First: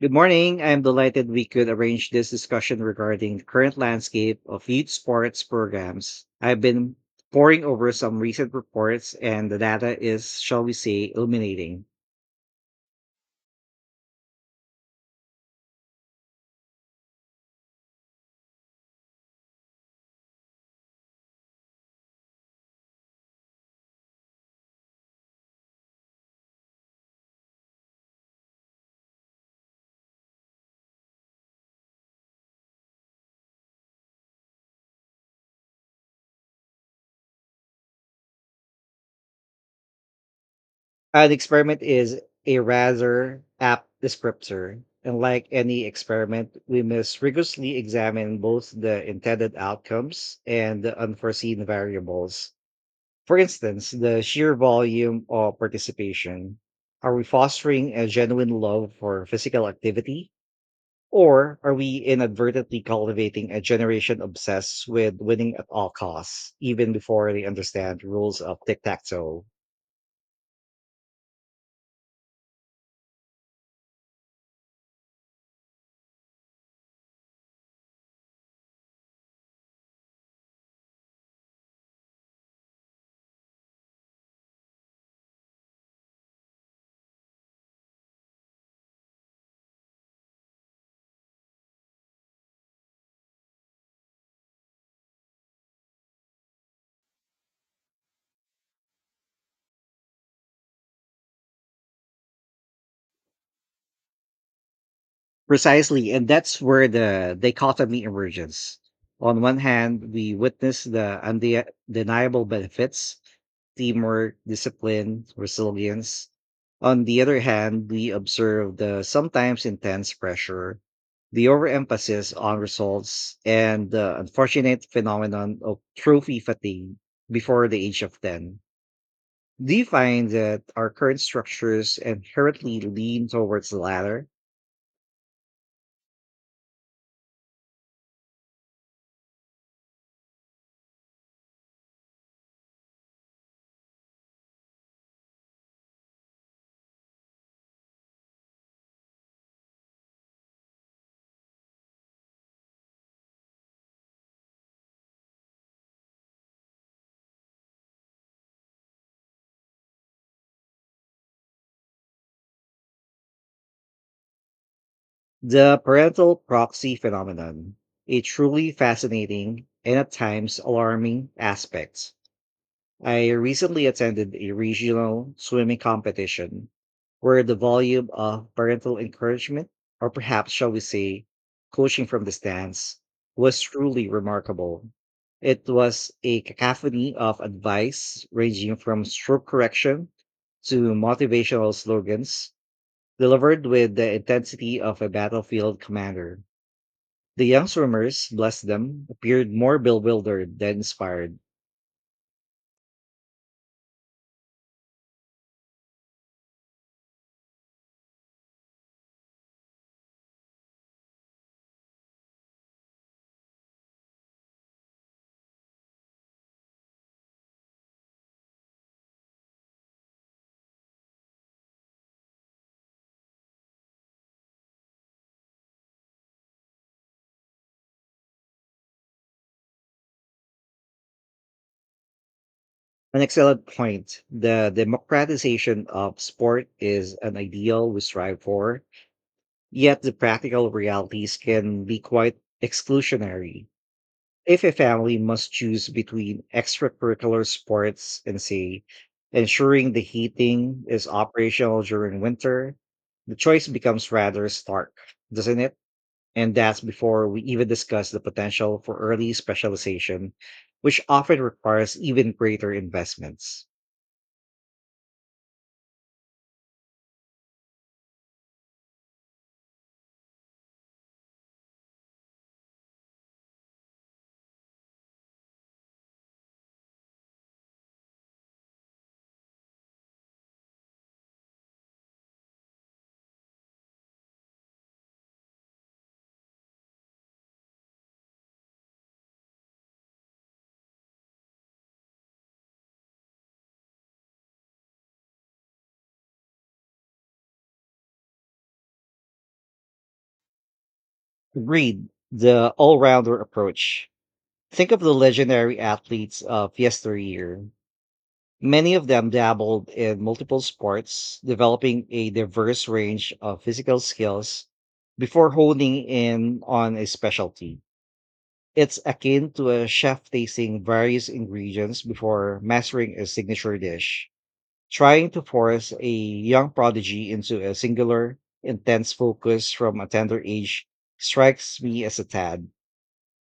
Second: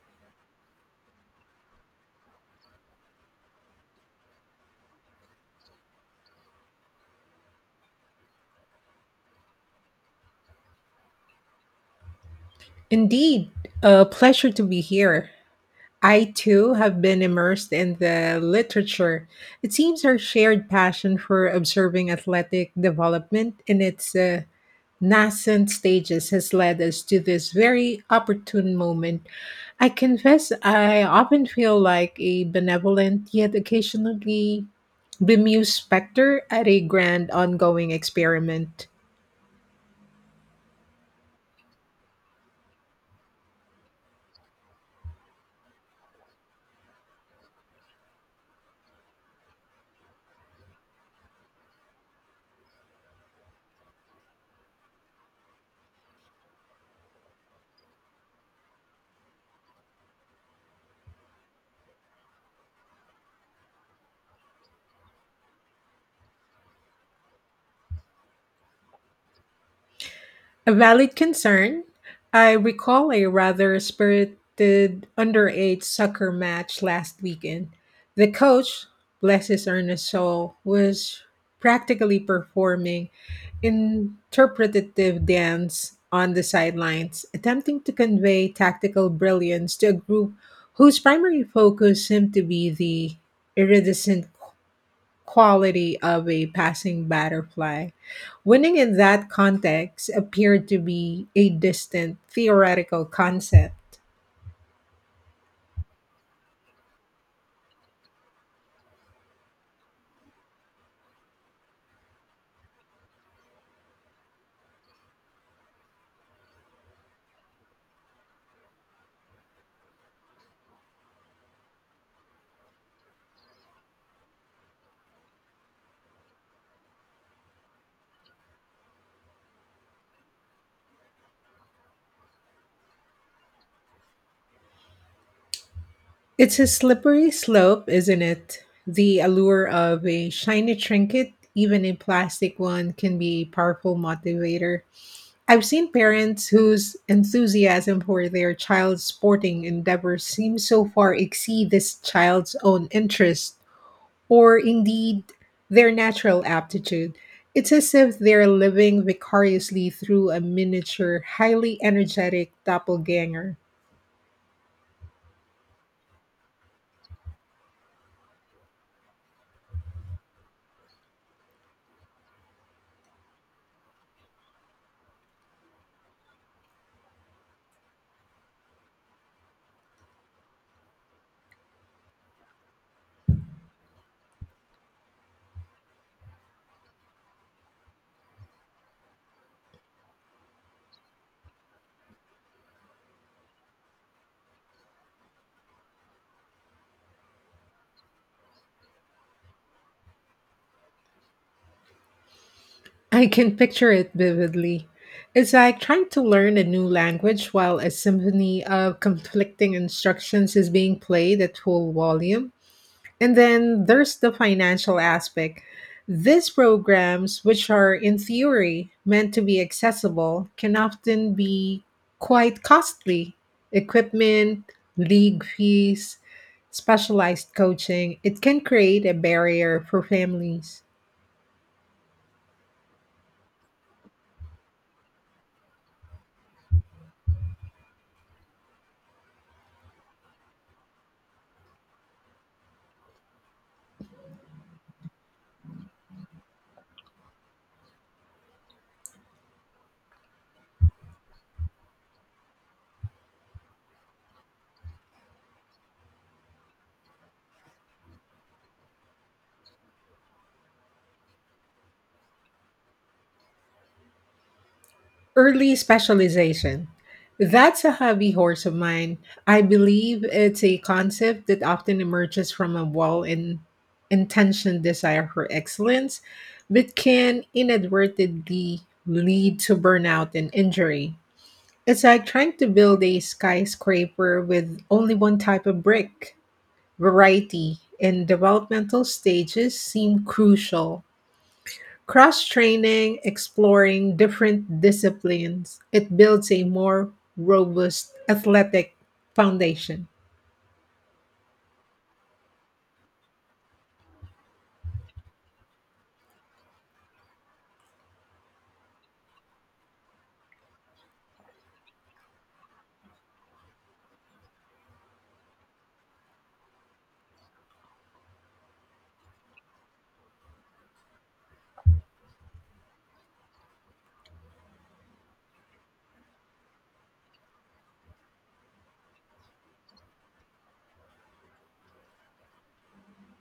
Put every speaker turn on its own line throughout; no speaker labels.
Good morning. I am delighted we could arrange this discussion regarding the current landscape of youth sports programs. I've been poring over some recent reports, and the data is, shall we say, illuminating.
Indeed, a pleasure to be here. I too have been immersed in the literature. It seems our shared passion for observing athletic development in its nascent stages has led us to this very opportune moment. I confess I often feel like a benevolent yet occasionally bemused specter at a grand ongoing experiment.
An experiment is a rather apt descriptor, and like any experiment, we must rigorously examine both the intended outcomes and the unforeseen variables. For instance, the sheer volume of participation. Are we fostering a genuine love for physical activity? Or are we inadvertently cultivating a generation obsessed with winning at all costs, even before they understand rules of tic tac toe?
A valid concern. I recall a rather spirited underage soccer match last weekend. The coach, bless his earnest soul, was practically performing interpretative dance on the sidelines, attempting to convey tactical brilliance to a group whose primary focus seemed to be the iridescent quality of a passing butterfly. Winning in that context appeared to be a distant theoretical concept.
Precisely, and that's where the dichotomy emerges. On one hand, we witness the undeniable benefits teamwork, discipline, resilience. On the other hand, we observe the sometimes intense pressure, the overemphasis on results, and the unfortunate phenomenon of trophy fatigue before the age of 10. Do you find that our current structures inherently lean towards the latter?
It's a slippery slope, isn't it? The allure of a shiny trinket, even a plastic one, can be a powerful motivator. I've seen parents whose enthusiasm for their child's sporting endeavors seems so far exceed this child's own interest or indeed their natural aptitude. It's as if they're living vicariously through a miniature, highly energetic doppelganger.
The parental proxy phenomenon, a truly fascinating and at times alarming aspect. I recently attended a regional swimming competition where the volume of parental encouragement, or perhaps shall we say, coaching from the stands, was truly remarkable. It was a cacophony of advice ranging from stroke correction to motivational slogans delivered with the intensity of a battlefield commander. The young swimmers, bless them, appeared more bewildered than inspired.
I can picture it vividly. It's like trying to learn a new language while a symphony of conflicting instructions is being played at full volume. And then there's the financial aspect. These programs, which are in theory meant to be accessible, can often be quite costly. Equipment, league fees, specialized coaching, it can create a barrier for families.
An excellent point. The democratization of sport is an ideal we strive for, yet the practical realities can be quite exclusionary. If a family must choose between extracurricular sports and, say, ensuring the heating is operational during winter, the choice becomes rather stark, doesn't it? And that's before we even discuss the potential for early specialization, which often requires even greater investments.
Early specialization. That's a hobby horse of mine. I believe it's a concept that often emerges from a well in intentioned desire for excellence, but can inadvertently lead to burnout and injury. It's like trying to build a skyscraper with only one type of brick. Variety in developmental stages seem crucial. Cross training, exploring different disciplines, it builds a more robust athletic foundation.
Agreed, the all rounder approach. Think of the legendary athletes of yesteryear. Many of them dabbled in multiple sports, developing a diverse range of physical skills before honing in on a specialty. It's akin to a chef tasting various ingredients before mastering a signature dish. Trying to force a young prodigy into a singular, intense focus from a tender age strikes me as a tad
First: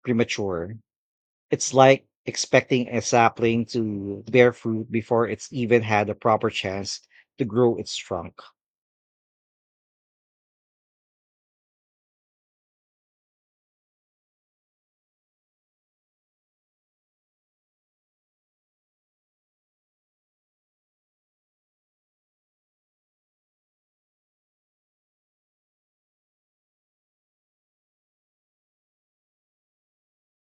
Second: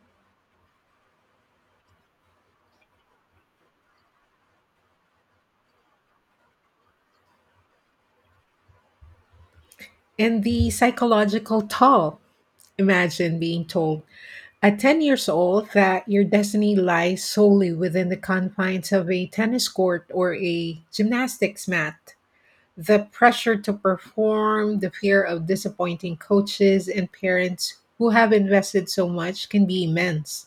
premature. It's like expecting a sapling to bear fruit before it's even had a proper chance to grow its trunk.
And the psychological toll. Imagine being told at 10 years old that your destiny lies solely within the confines of a tennis court or a gymnastics mat. The pressure to perform, the fear of disappointing coaches and parents who have invested so much can be immense.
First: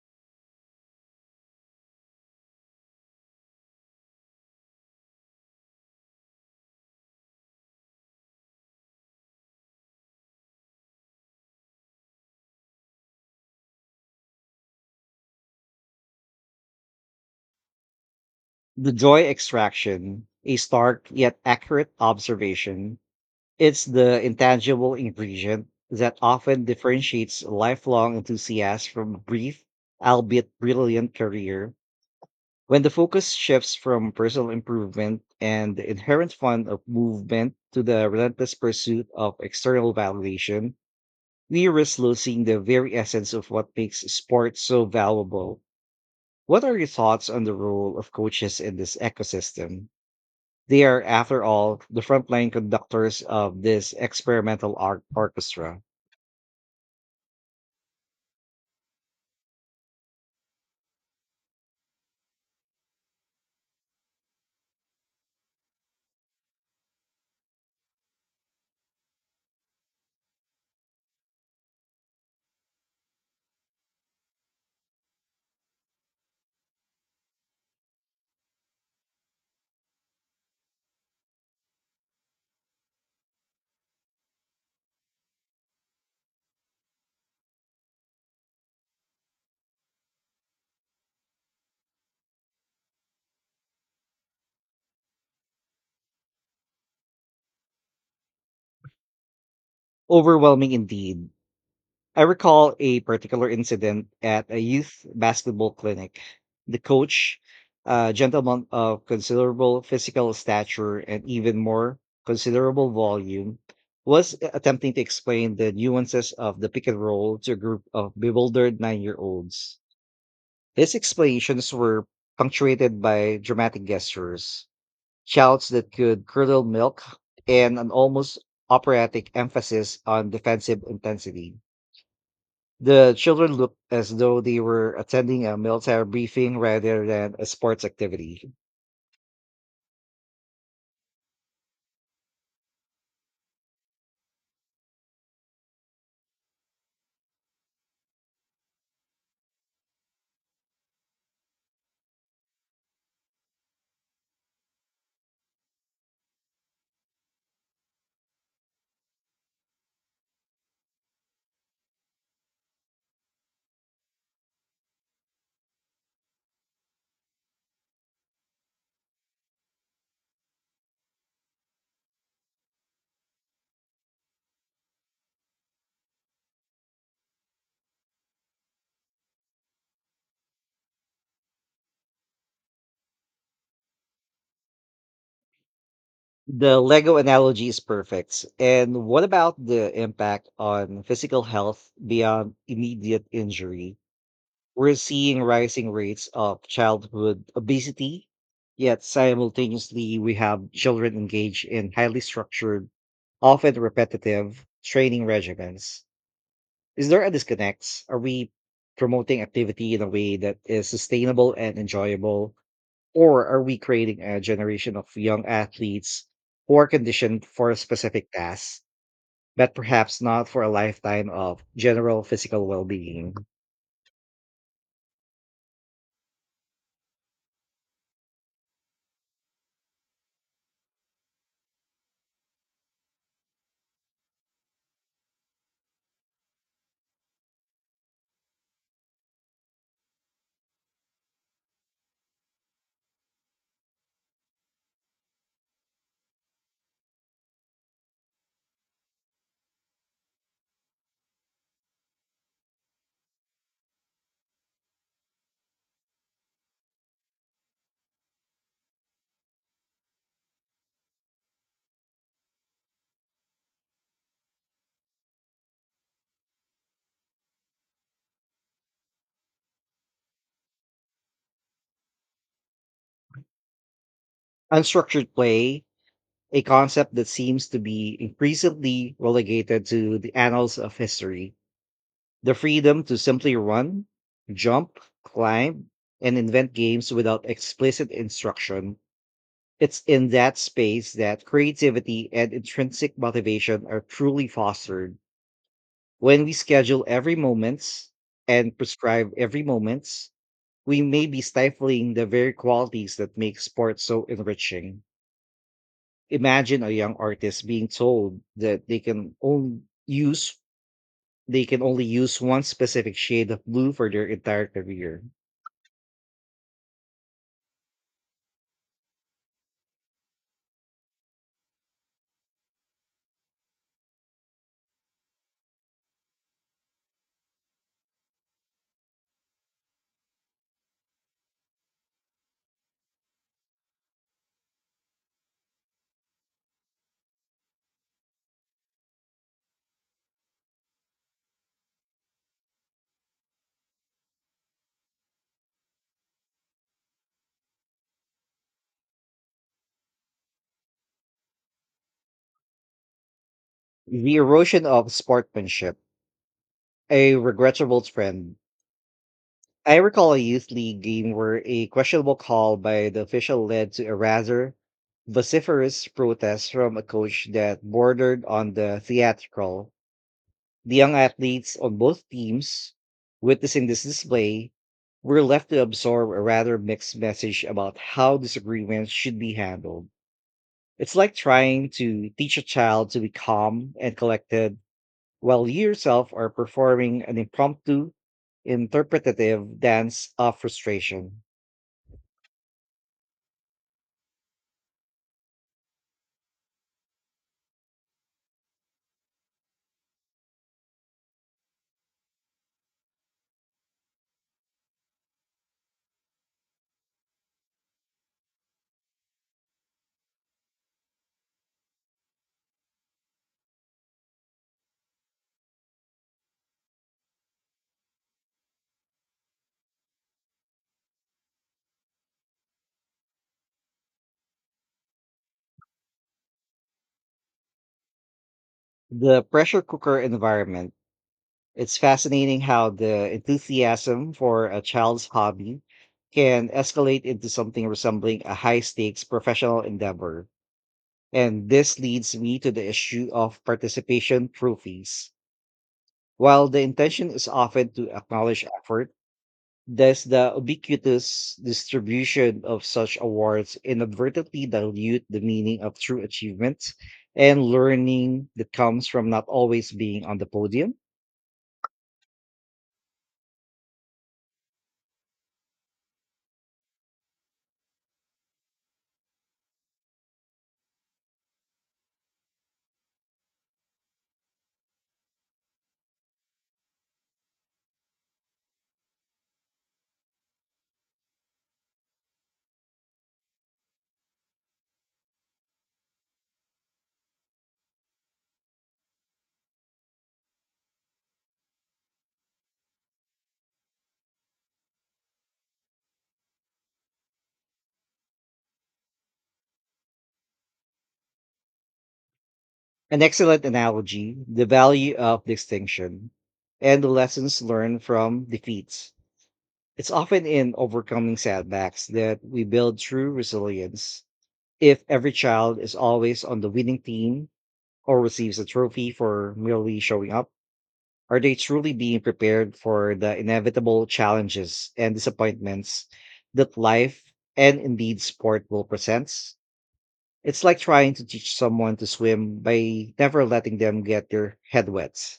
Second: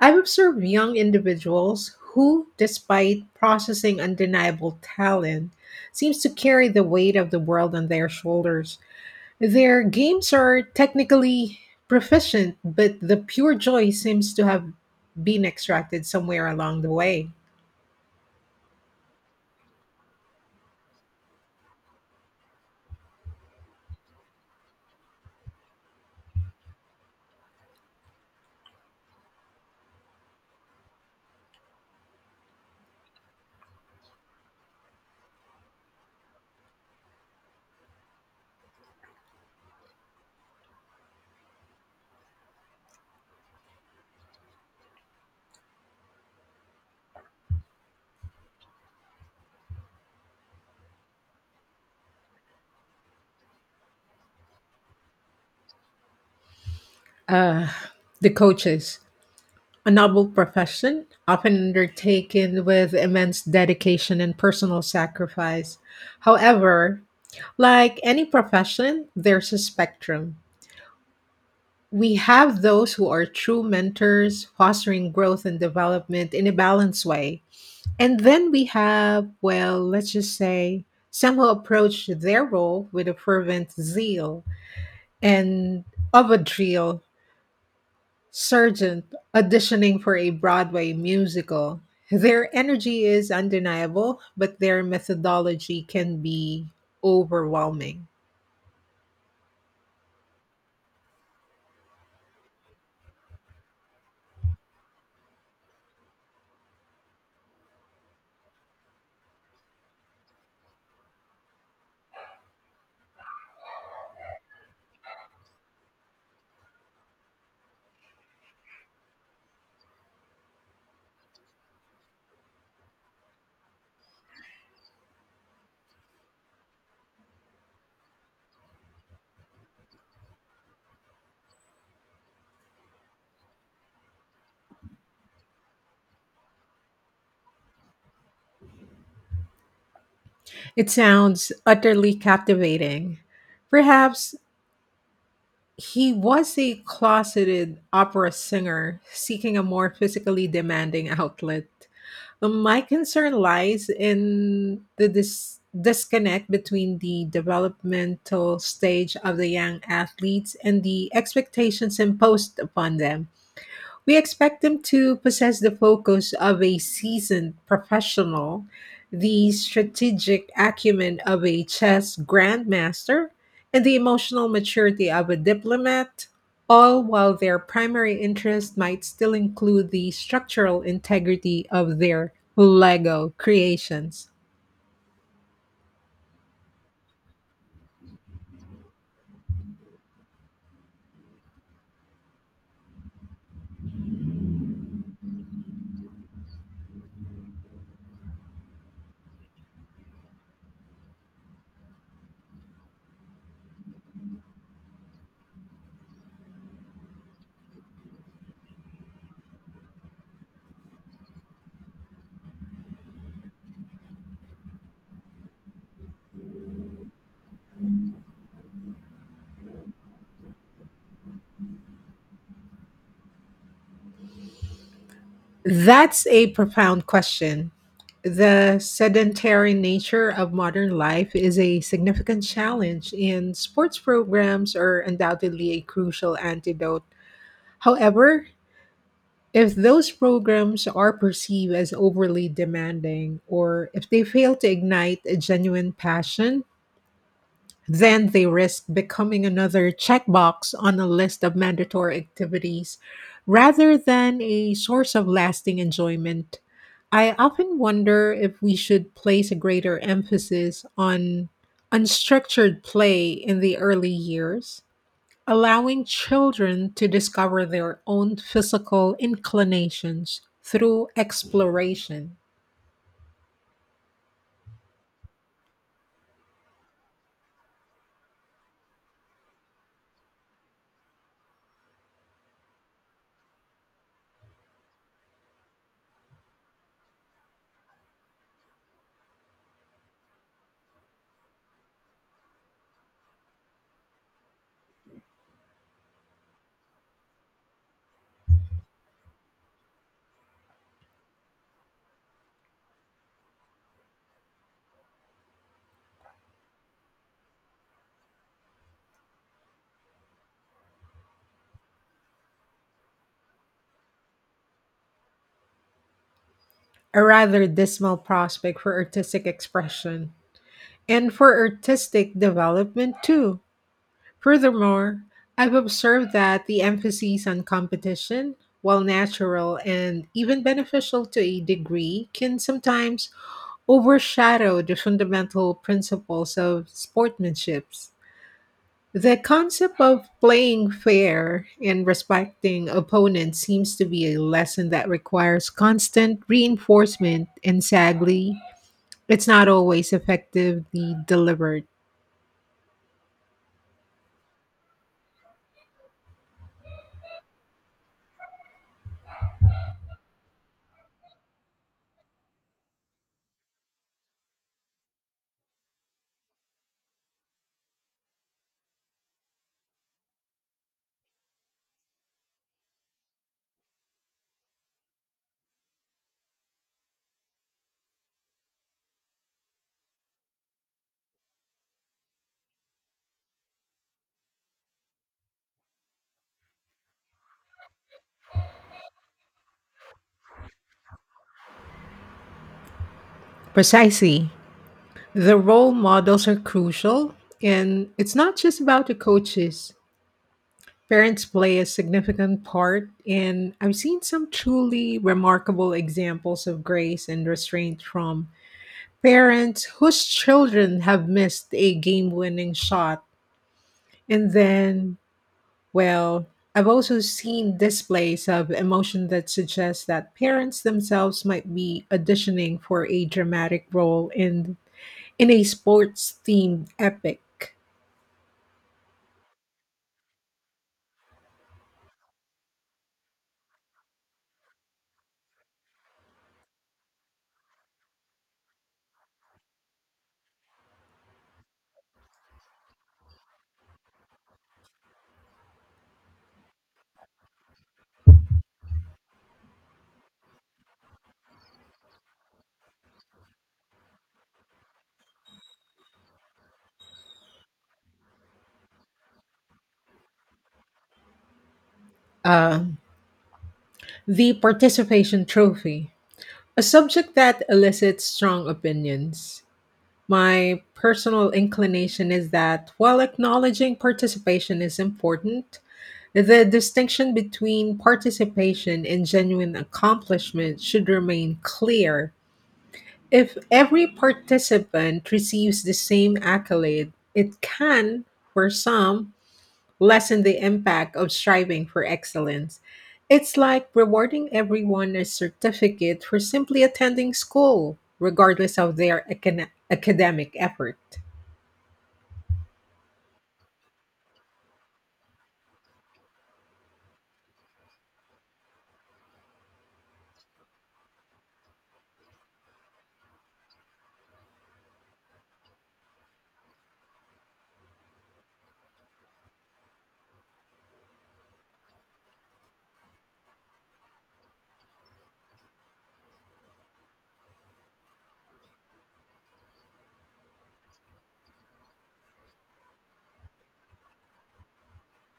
I've observed young individuals who, despite processing undeniable talent, seems to carry the weight of the world on their shoulders. Their games are technically proficient, but the pure joy seems to have been extracted somewhere along the way.
The joy extraction, a stark yet accurate observation, it's the intangible ingredient that often differentiates lifelong enthusiasts from a brief, albeit brilliant career. When the focus shifts from personal improvement and the inherent fun of movement to the relentless pursuit of external validation, we risk losing the very essence of what makes sports so valuable. What are your thoughts on the role of coaches in this ecosystem? They are, after all, the frontline conductors of this experimental art orchestra.
Uh, the coaches. A noble profession, often undertaken with immense dedication and personal sacrifice. However, like any profession, there's a spectrum. We have those who are true mentors, fostering growth and development in a balanced way. And then we have, well, let's just say, some who approach their role with a fervent zeal and of a drill Sargent auditioning for a Broadway musical. Their energy is undeniable, but their methodology can be overwhelming.
Overwhelming indeed. I recall a particular incident at a youth basketball clinic. The coach, a gentleman of considerable physical stature and even more considerable volume, was attempting to explain the nuances of the pick and roll to a group of bewildered 9 year olds. His explanations were punctuated by dramatic gestures, shouts that could curdle milk, and an almost operatic emphasis on defensive intensity. The children looked as though they were attending a military briefing rather than a sports activity.
It sounds utterly captivating. Perhaps he was a closeted opera singer seeking a more physically demanding outlet. My concern lies in the disconnect between the developmental stage of the young athletes and the expectations imposed upon them. We expect them to possess the focus of a seasoned professional, the strategic acumen of a chess grandmaster, and the emotional maturity of a diplomat, all while their primary interest might still include the structural integrity of their Lego creations.
The Lego analogy is perfect. And what about the impact on physical health beyond immediate injury? We're seeing rising rates of childhood obesity, yet simultaneously, we have children engaged in highly structured, often repetitive training regimens. Is there a disconnect? Are we promoting activity in a way that is sustainable and enjoyable? Or are we creating a generation of young athletes who are conditioned for a specific task, but perhaps not for a lifetime of general physical well being?
That's a profound question. The sedentary nature of modern life is a significant challenge, and sports programs are undoubtedly a crucial antidote. However, if those programs are perceived as overly demanding, or if they fail to ignite a genuine passion, then they risk becoming another checkbox on a list of mandatory activities rather than a source of lasting enjoyment. I often wonder if we should place a greater emphasis on unstructured play in the early years, allowing children to discover their own physical inclinations through exploration.
Unstructured play, a concept that seems to be increasingly relegated to the annals of history. The freedom to simply run, jump, climb, and invent games without explicit instruction. It's in that space that creativity and intrinsic motivation are truly fostered. When we schedule every moments and prescribe every moments, we may be stifling the very qualities that make sports so enriching. Imagine a young artist being told that use they can only use one specific shade of blue for their entire career.
A rather dismal prospect for artistic expression and for artistic development, too. Furthermore, I've observed that the emphasis on competition, while natural and even beneficial to a degree, can sometimes overshadow the fundamental principles of sportsmanship. The concept of playing fair and respecting opponents seems to be a lesson that requires constant reinforcement, and sadly, it's not always effectively delivered.
The erosion of sportsmanship, a regrettable trend. I recall a youth league game where a questionable call by the official led to a rather vociferous protest from a coach that bordered on the theatrical. The young athletes on both teams witnessing this display were left to absorb a rather mixed message about how disagreements should be handled. It's like trying to teach a child to be calm and collected while you yourself are performing an impromptu, interpretative dance of frustration.
Precisely. The role models are crucial, and it's not just about the coaches. Parents play a significant part, and I've seen some truly remarkable examples of grace and restraint from parents whose children have missed a game winning shot. And then, well, I've also seen displays of emotion that suggest that parents themselves might be auditioning for a dramatic role in a sports themed epic.
The pressure cooker environment. It's fascinating how the enthusiasm for a child's hobby can escalate into something resembling a high stakes professional endeavor. And this leads me to the issue of participation trophies. While the intention is often to acknowledge effort, does the ubiquitous distribution of such awards inadvertently dilute the meaning of true achievements and learning that comes from not always being on the podium?
Uh, the participation trophy. A subject that elicits strong opinions. My personal inclination is that while acknowledging participation is important, the distinction between participation and genuine accomplishment should remain clear. If every participant receives the same accolade, it can, for some, lessen the impact of striving for excellence. It's like rewarding everyone a certificate for simply attending school, regardless of their academic effort.
An excellent analogy, the value of distinction and the lessons learned from defeats. It's often in overcoming setbacks that we build true resilience. If every child is always on the winning team or receives a trophy for merely showing up, are they truly being prepared for the inevitable challenges and disappointments that life and indeed sport will present? It's like trying to teach someone to swim by never letting them get their head wet.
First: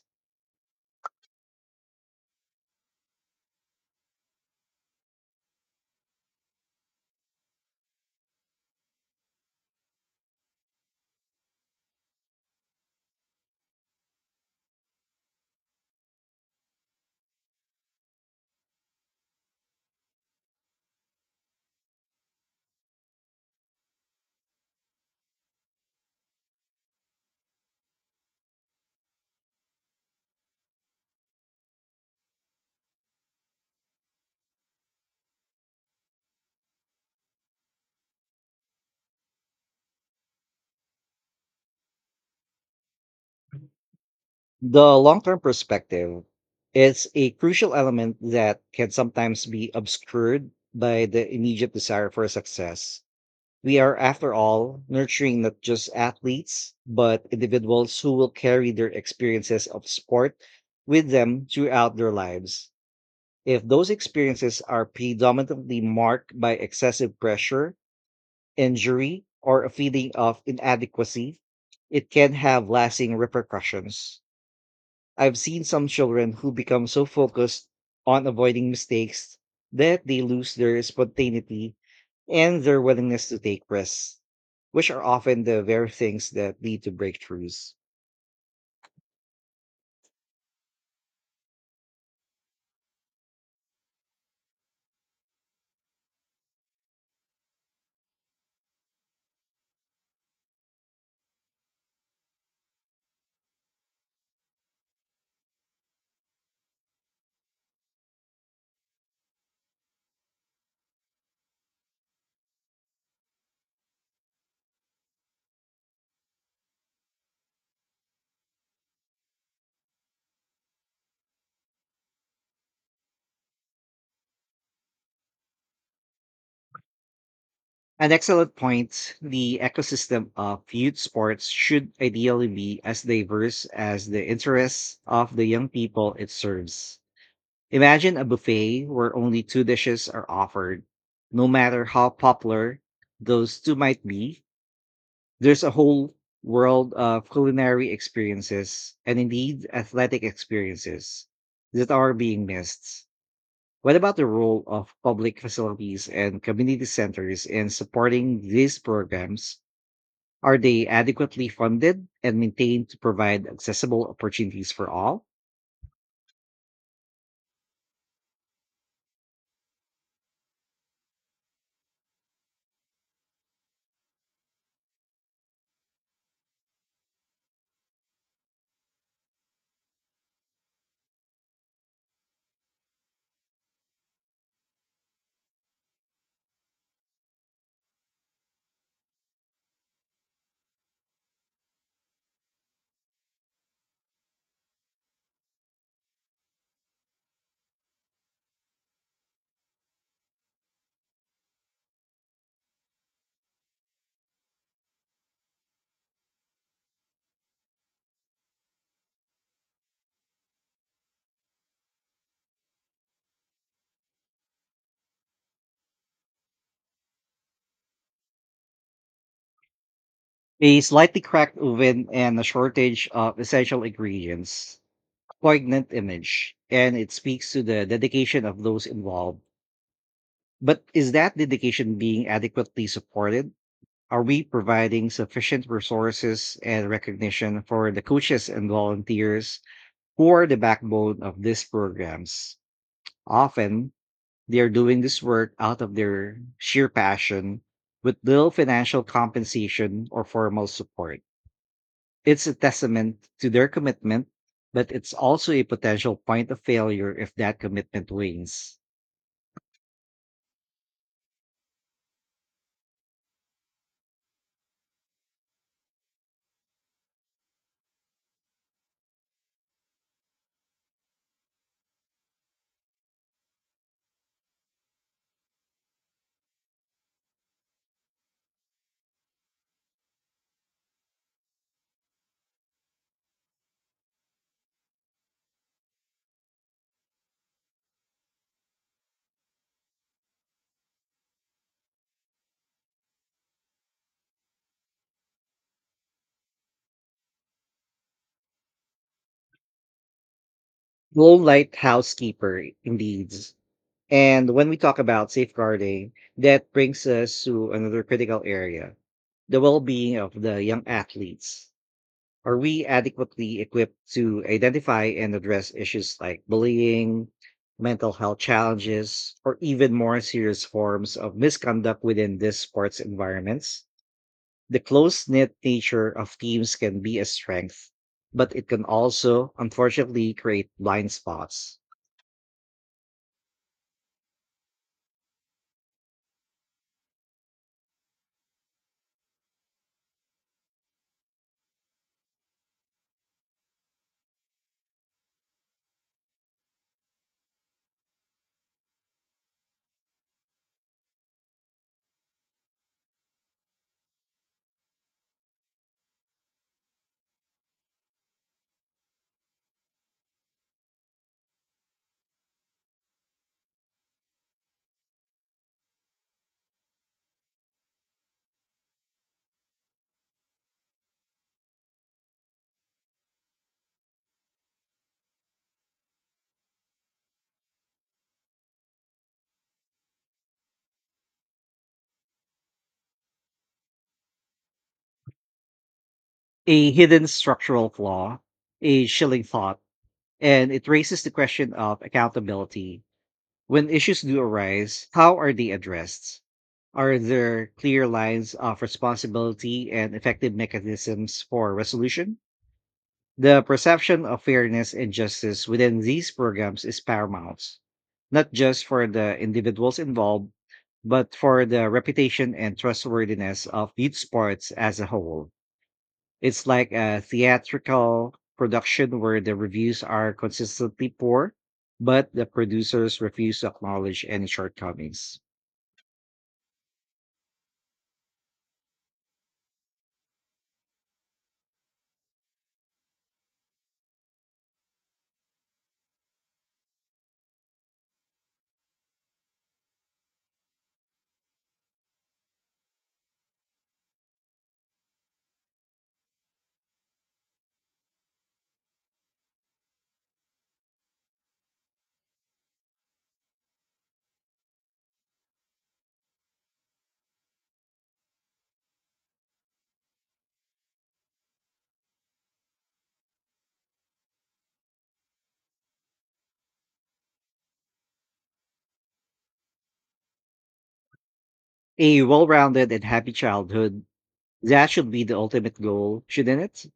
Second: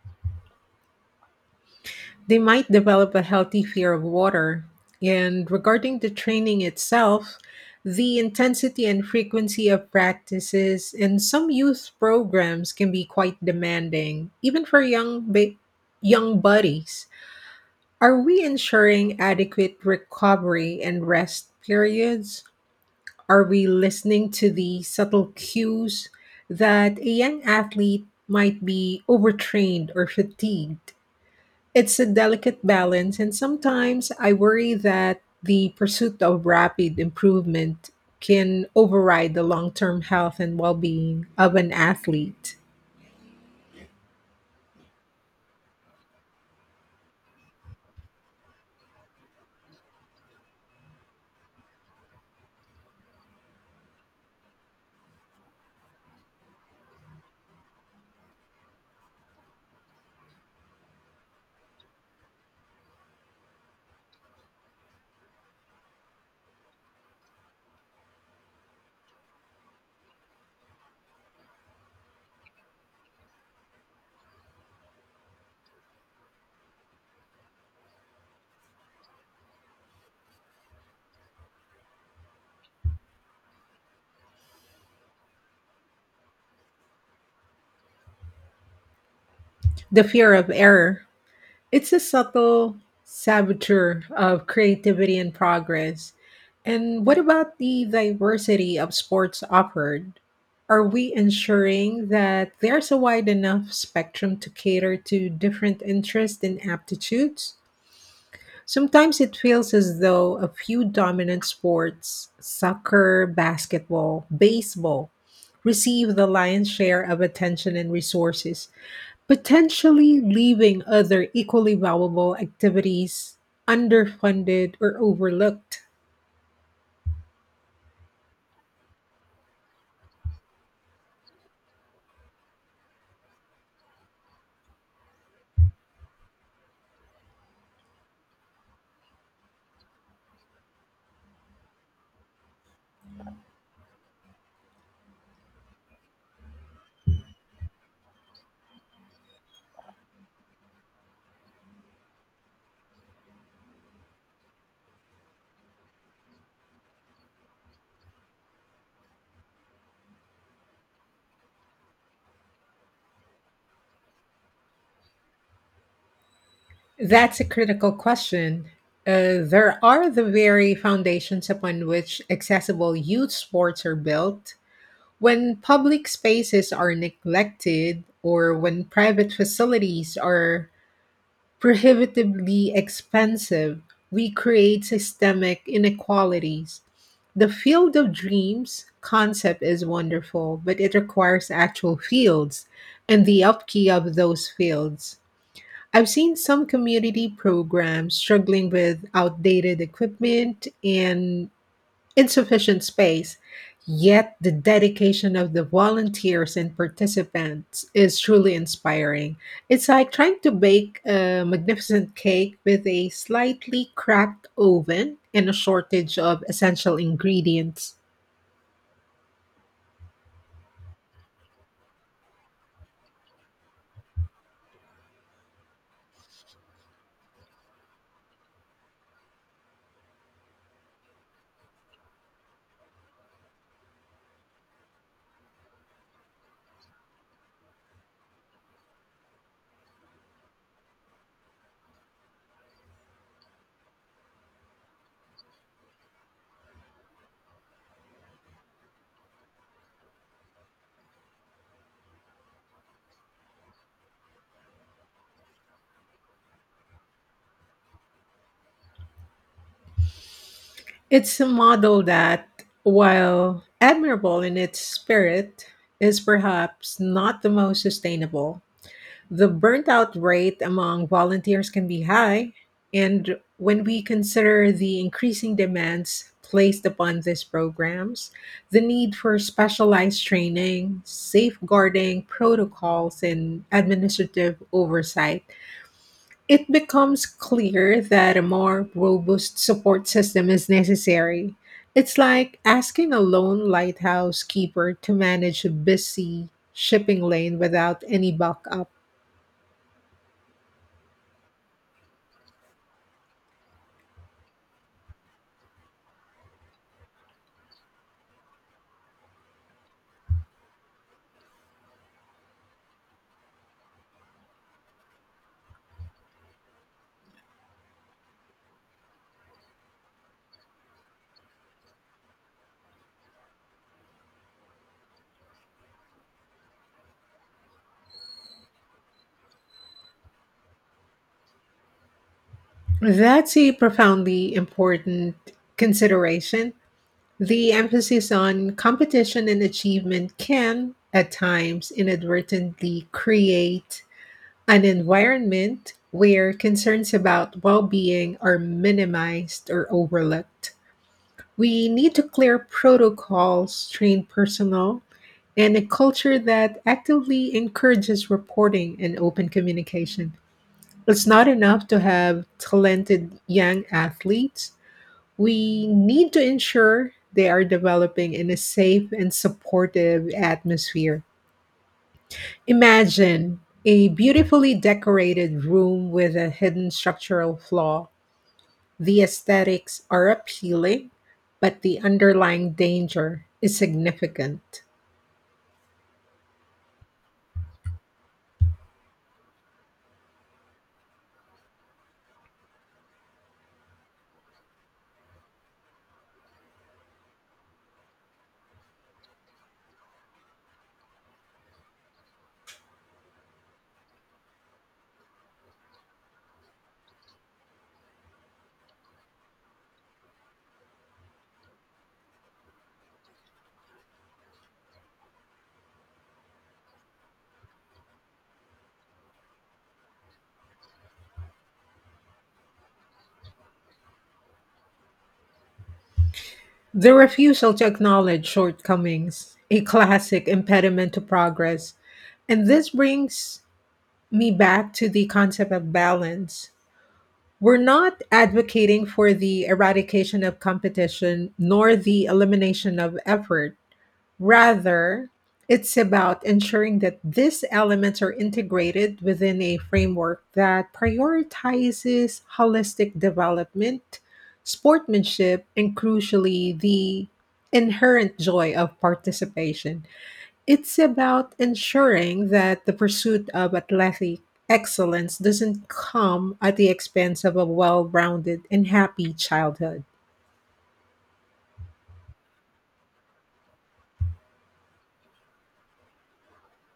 They might develop a healthy fear of water. And regarding the training itself, the intensity and frequency of practices in some youth programs can be quite demanding, even for young buddies. Are we ensuring adequate recovery and rest periods? Are we listening to the subtle cues that a young athlete might be overtrained or fatigued? It's a delicate balance, and sometimes I worry that the pursuit of rapid improvement can override the long term health and well being of an athlete.
The long term perspective is a crucial element that can sometimes be obscured by the immediate desire for success. We are, after all, nurturing not just athletes, but individuals who will carry their experiences of sport with them throughout their lives. If those experiences are predominantly marked by excessive pressure, injury, or a feeling of inadequacy, it can have lasting repercussions. I've seen some children who become so focused on avoiding mistakes that they lose their spontaneity and their willingness to take risks, which are often the very things that lead to breakthroughs.
The fear of error. It's a subtle saboteur of creativity and progress. And what about the diversity of sports offered? Are we ensuring that there's a wide enough spectrum to cater to different interests and aptitudes? Sometimes it feels as though a few dominant sports, soccer, basketball, baseball, receive the lion's share of attention and resources, potentially leaving other equally valuable activities underfunded or overlooked?
An excellent point. The ecosystem of youth sports should ideally be as diverse as the interests of the young people it serves. Imagine a buffet where only two dishes are offered. No matter how popular those two might be, there's a whole world of culinary experiences and indeed athletic experiences that are being missed. What about the role of public facilities and community centers in supporting these programs? Are they adequately funded and maintained to provide accessible opportunities for all?
That's a critical question. There are the very foundations upon which accessible youth sports are built. When public spaces are neglected or when private facilities are prohibitively expensive, we create systemic inequalities. The field of dreams concept is wonderful, but it requires actual fields and the upkeep of those fields. I've seen some community programs struggling with outdated equipment and insufficient space, yet the dedication of the volunteers and participants is truly inspiring. It's like trying to bake a magnificent cake with a slightly cracked oven and a shortage of essential ingredients.
A slightly cracked oven and a shortage of essential ingredients, poignant image, and it speaks to the dedication of those involved. But is that dedication being adequately supported? Are we providing sufficient resources and recognition for the coaches and volunteers who are the backbone of these programs? Often, they are doing this work out of their sheer passion with little financial compensation or formal support. It's a testament to their commitment, but it's also a potential point of failure if that commitment wanes.
It's a model that, while admirable in its spirit, is perhaps not the most sustainable. The burnt-out rate among volunteers can be high, and when we consider the increasing demands placed upon these programs, the need for specialized training, safeguarding protocols, and administrative oversight, it becomes clear that a more robust support system is necessary. It's like asking a lone lighthouse keeper to manage a busy shipping lane without any backup.
Low light housekeeper, indeed. And when we talk about safeguarding, that brings us to another critical area, the well being of the young athletes. Are we adequately equipped to identify and address issues like bullying, mental health challenges, or even more serious forms of misconduct within these sports environments? The close knit nature of teams can be a strength, but it can also, unfortunately, create blind spots,
That's a profoundly important consideration. The emphasis on competition and achievement can, at times, inadvertently create an environment where concerns about well being are minimized or overlooked. We need to clear protocols, train personnel, and a culture that actively encourages reporting and open communication. It's not enough to have talented young athletes. We need to ensure they are developing in a safe and supportive atmosphere. Imagine a beautifully decorated room with a hidden structural flaw. The aesthetics are appealing, but the underlying danger is significant.
a hidden structural flaw, a chilling thought, and it raises the question of accountability. When issues do arise, how are they addressed? Are there clear lines of responsibility and effective mechanisms for resolution? The perception of fairness and justice within these programs is paramount, not just for the individuals involved, but for the reputation and trustworthiness of youth sports as a whole. It's like a theatrical production where the reviews are consistently poor, but the producers refuse to acknowledge any shortcomings.
The refusal to acknowledge shortcomings, a classic impediment to progress. And this brings me back to the concept of balance. We're not advocating for the eradication of competition nor the elimination of effort. Rather, it's about ensuring that these elements are integrated within a framework that prioritizes holistic development, sportsmanship, and crucially, the inherent joy of participation. It's about ensuring that the pursuit of athletic excellence doesn't come at the expense of a well rounded and happy childhood.
A well rounded and happy childhood. That should be the ultimate goal, shouldn't it?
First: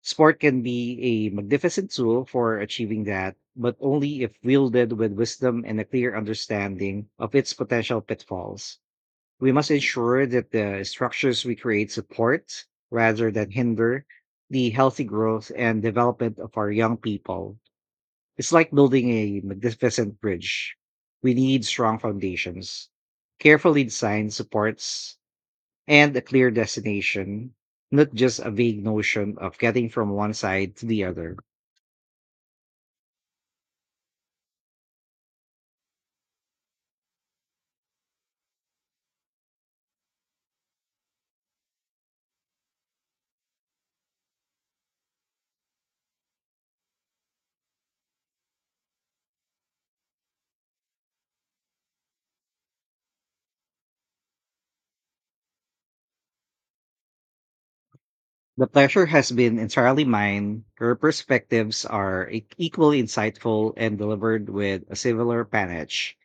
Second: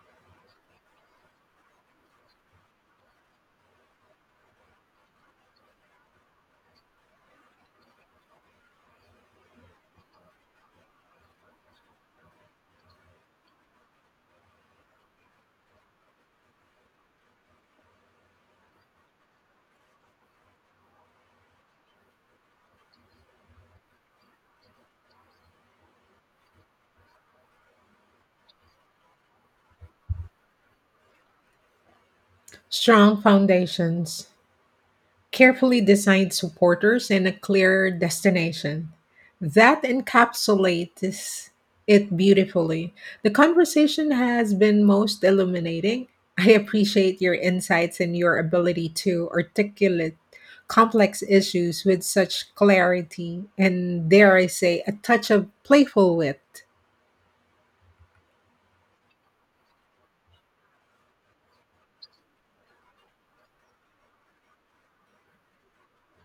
Sport can be a magnificent tool for achieving that, but only if wielded with wisdom and a clear understanding of its potential pitfalls. We must ensure that the structures we create support rather than hinder the healthy growth and development of our young people. It's like building a magnificent bridge. We need strong foundations, carefully designed supports and a clear destination, not just a vague notion of getting from one side to the other.
Strong foundations, carefully designed supporters and a clear destination. That encapsulates it beautifully. The conversation has been most illuminating. I appreciate your insights and your ability to articulate complex issues with such clarity and, dare I say, a touch of playful wit.
The pleasure has been entirely mine. Her perspectives are equally insightful and delivered with a similar panache.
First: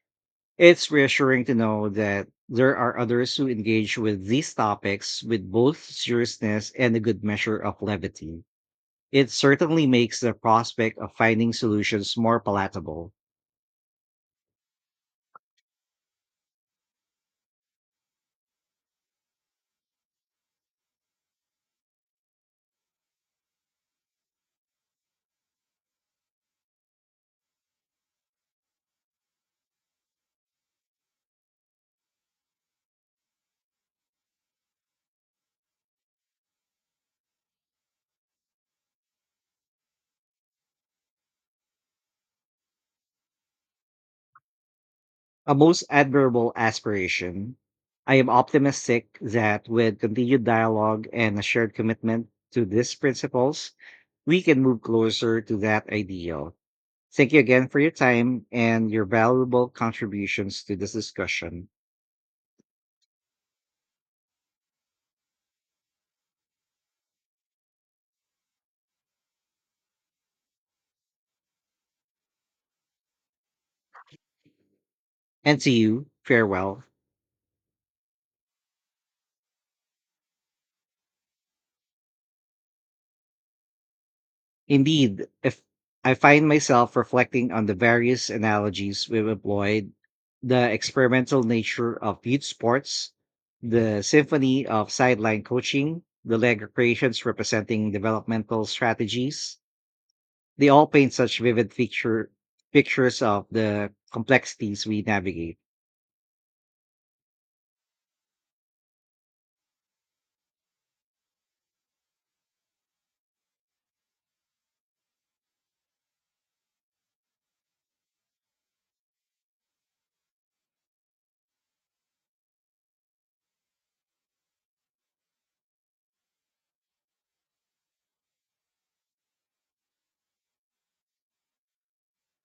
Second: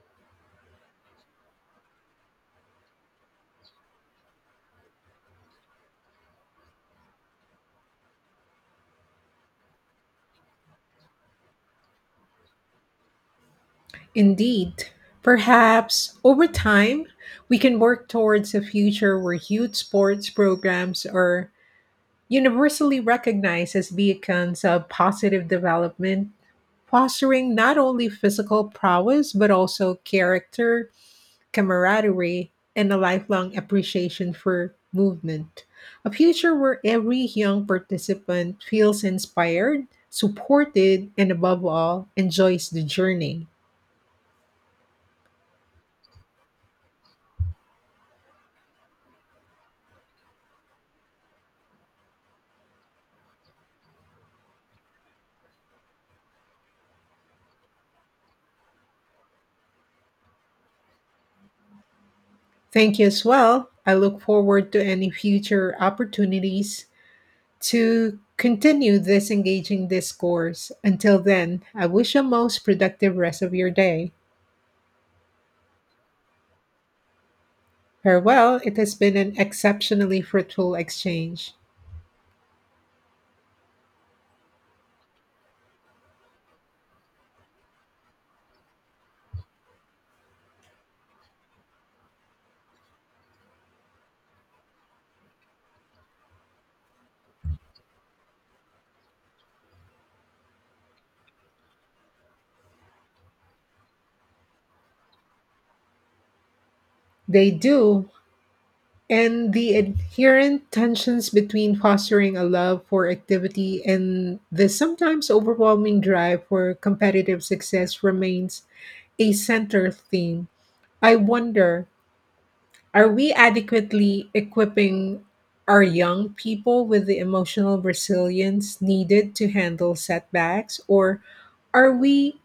It's reassuring to know that there are others who engage with these topics with both seriousness and a good measure of levity. It certainly makes the prospect of finding solutions more palatable.
Indeed, perhaps over time, we can work towards a future where youth sports programs are universally recognized as beacons of positive development, fostering not only physical prowess but also character, camaraderie, and a lifelong appreciation for movement. A future where every young participant feels inspired, supported, and above all, enjoys the journey.
A most admirable aspiration. I am optimistic that with continued dialogue and a shared commitment to these principles, we can move closer to that ideal. Thank you again for your time and your valuable contributions to this discussion.
Thank you as well. I look forward to any future opportunities to continue this engaging discourse. Until then, I wish you a most productive rest of your day.
And to you, farewell.
Farewell. It has been an exceptionally fruitful exchange.
Indeed, if I find myself reflecting on the various analogies we've employed, the experimental nature of youth sports, the symphony of sideline coaching, the leg creations representing developmental strategies, they all paint pictures of the complexities we navigate.
They do. And the inherent tensions between fostering a love for activity and the sometimes overwhelming drive for competitive success remains a center theme. I wonder, are we adequately equipping our young people with the emotional resilience needed to handle setbacks, or are we